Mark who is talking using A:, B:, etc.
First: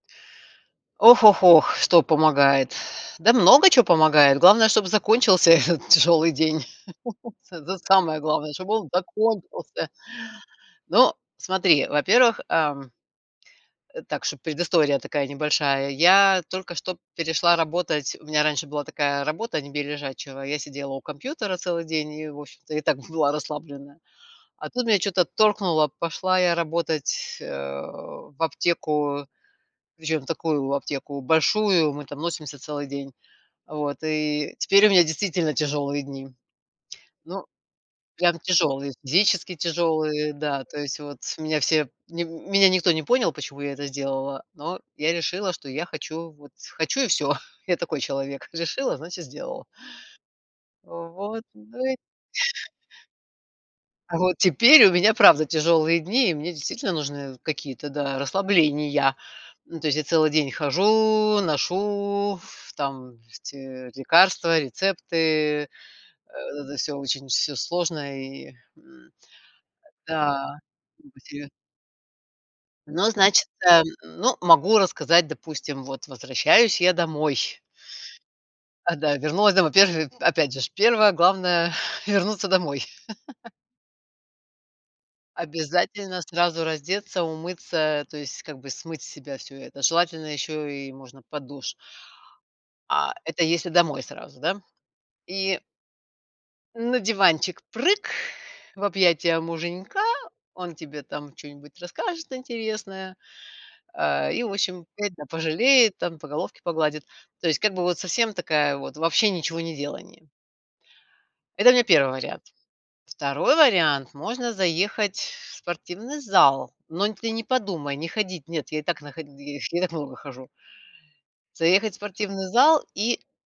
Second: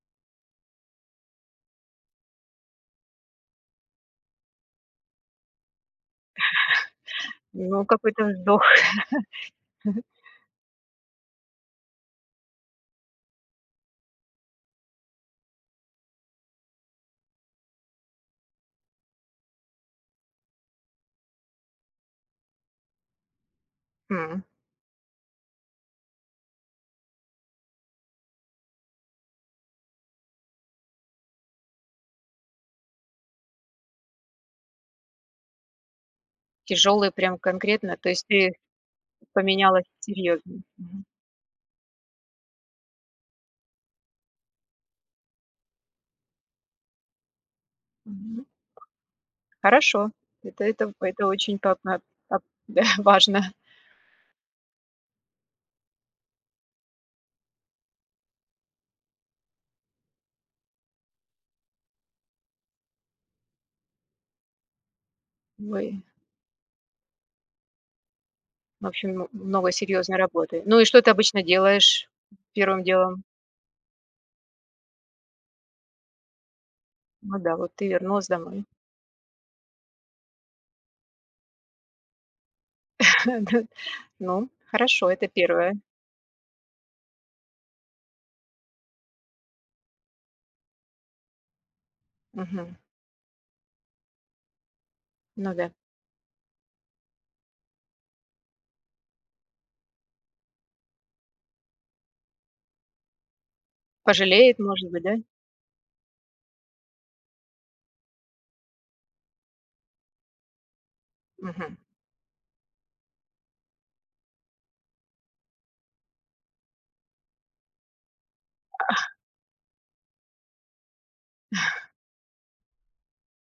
A: Ох-ох-ох, что помогает. Да много чё помогает. Главное, чтобы закончился этот тяжелый день. Это
B: Ну,
A: самое
B: какой-то
A: главное,
B: вздох.
A: чтобы он закончился.
B: Мгм.
A: Ну, смотри, во-первых, эм, так чтоб предыстория такая небольшая, я только что перешла работать у меня раньше была такая работа не бей лежачего. Я сидела у компьютера целый день и, в общем-то, и так б была расслабленная.
B: М.
A: А тут меня чё-то торкнуло, пошла я работать, э, в аптеку. Причем в такую аптеку большую, мы там носимся целый день. А вот, и теперь у меня действительно тяжелые дни.
B: Тяжелый прям
A: Ну,
B: конкретно, то есть
A: прям
B: ты
A: тяжелые, физически
B: поменялась
A: тяжелые,
B: серьёзно.
A: да, то есть
B: Мгм.
A: вот меня все, нем меня никто не понял, почему я это сделала, но я решила, что я хочу, вот хочу и всё. Я такой
B: Мгм.
A: человек. Решила, значит, сделала.
B: Хорошо, это это это
A: Вот,
B: очень по
A: ну, и
B: отно ат да, важно.
A: Вот теперь у меня, правда, тяжелые дни, и мне действительно нужны какие-то, да, расслабления. Ну, то есть я целый день хожу, ношу ф там эти лекарства, рецепты.
B: Ой.
A: Это всё очень всё сложно, и
B: В
A: м,
B: общем, ну много серьезной
A: да,
B: работы. Ну и что ты
A: грубо
B: обычно
A: себе
B: делаешь первым
A: Но,
B: делом?
A: значит, эм, ну, могу рассказать, допустим, вот возвращаюсь я домой
B: Ну да, вот ты вернулась домой.
A: А, да, вернулась домой. Во-первых, опять же ж, 1-е главное- вернуться домой.
B: Да, ну хорошо, это 1.
A: Обязательно сразу раздеться, умыться, то есть, как бы, смыть с себя всё это. Желательно ещё и можно под душ.
B: Мгм.
A: А это если домой сразу, да?
B: Ну
A: И
B: да.
A: На диванчик прыг в объятия муженька, он тебе там чё-нибудь расскажет интересное, а, и, в
B: Пожалеет,
A: общем,
B: может быть,
A: опять,
B: да?
A: да, пожалеет там, по головке погладит, то есть как бы вот совсем такая вот вообще ничегонеделание. Это у
B: Мгм.
A: меня 1 вариант. 2 вариант: можно заехать в спортивный зал, но ты не подумай не ходить, нет, я и так на
B: А
A: ходи я и так много хожу. Заехать в спортивный зал и